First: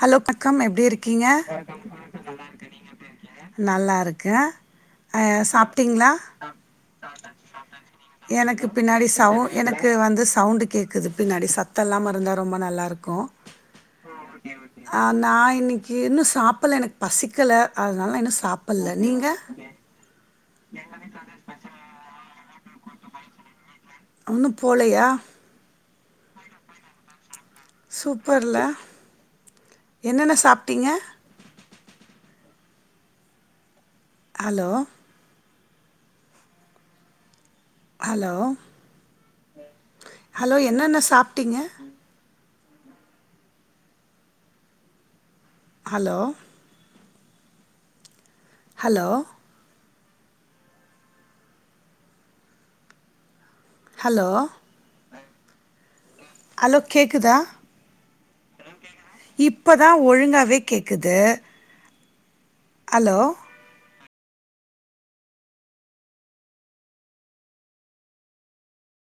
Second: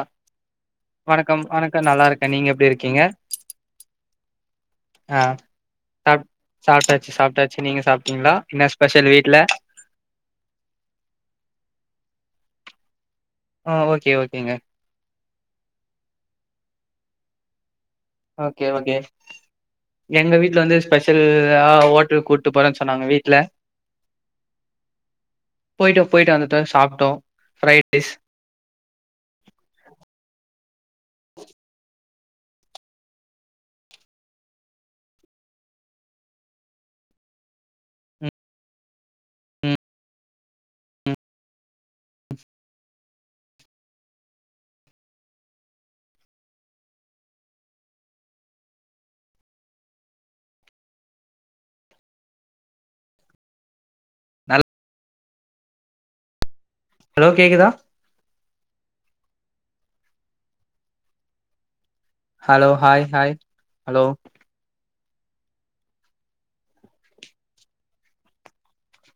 அ hello வணக்கம் எப்டி இருக்கீங்க வணக்கம் வணக்கம் நல்லா இருக்கே நீங்க எப்டி இருக்கீங்க நல்லாருக்கே ஆ சாப்டீங்ளா சாப் சாப்ட்டாச்சு சாப்ட்டாச்சு நீங்க சாப்ட்டீங்களா எனக்கு என்ன பின்னாடி ஸ்பெஷல் வீட்ல சவுண் எனக்கு வந்து சவுண்ட் கேக்குது பின்னாடி சத்தம் இல்லாம இருந்தா ரொம்ப நல்லாருக்கும் ஆ ஓகே ஓ ஆ நா இன்னிக்கு இன்னு சாப்புல எனக் பசிக்கல அதுனால இன்னு ஓகே சாப்பல ஓகே நீங்க எங்க வந்து ஸ்பெஷல்லா ஓட்டலுக் கூட் டு போறேன் சொன்னாங்க வீட்ல ஒன்னும் போலயா போயிட்டோம் போயிட்டு வந்துட்தா சாப்டோம் சூப்பர்ல என்னன்ன சாப் டிங்க ஹலோ ஹலோ ம் ம் ஹலோ என்னன்ன சாப்ட்டீங்க ஆம் [inaudible] ஹலோ ஹலோ ஹலோ ஹலோ கேக்குதா இப்பதா ஒழுங்காவே கேக்குது hello hi hello hi hello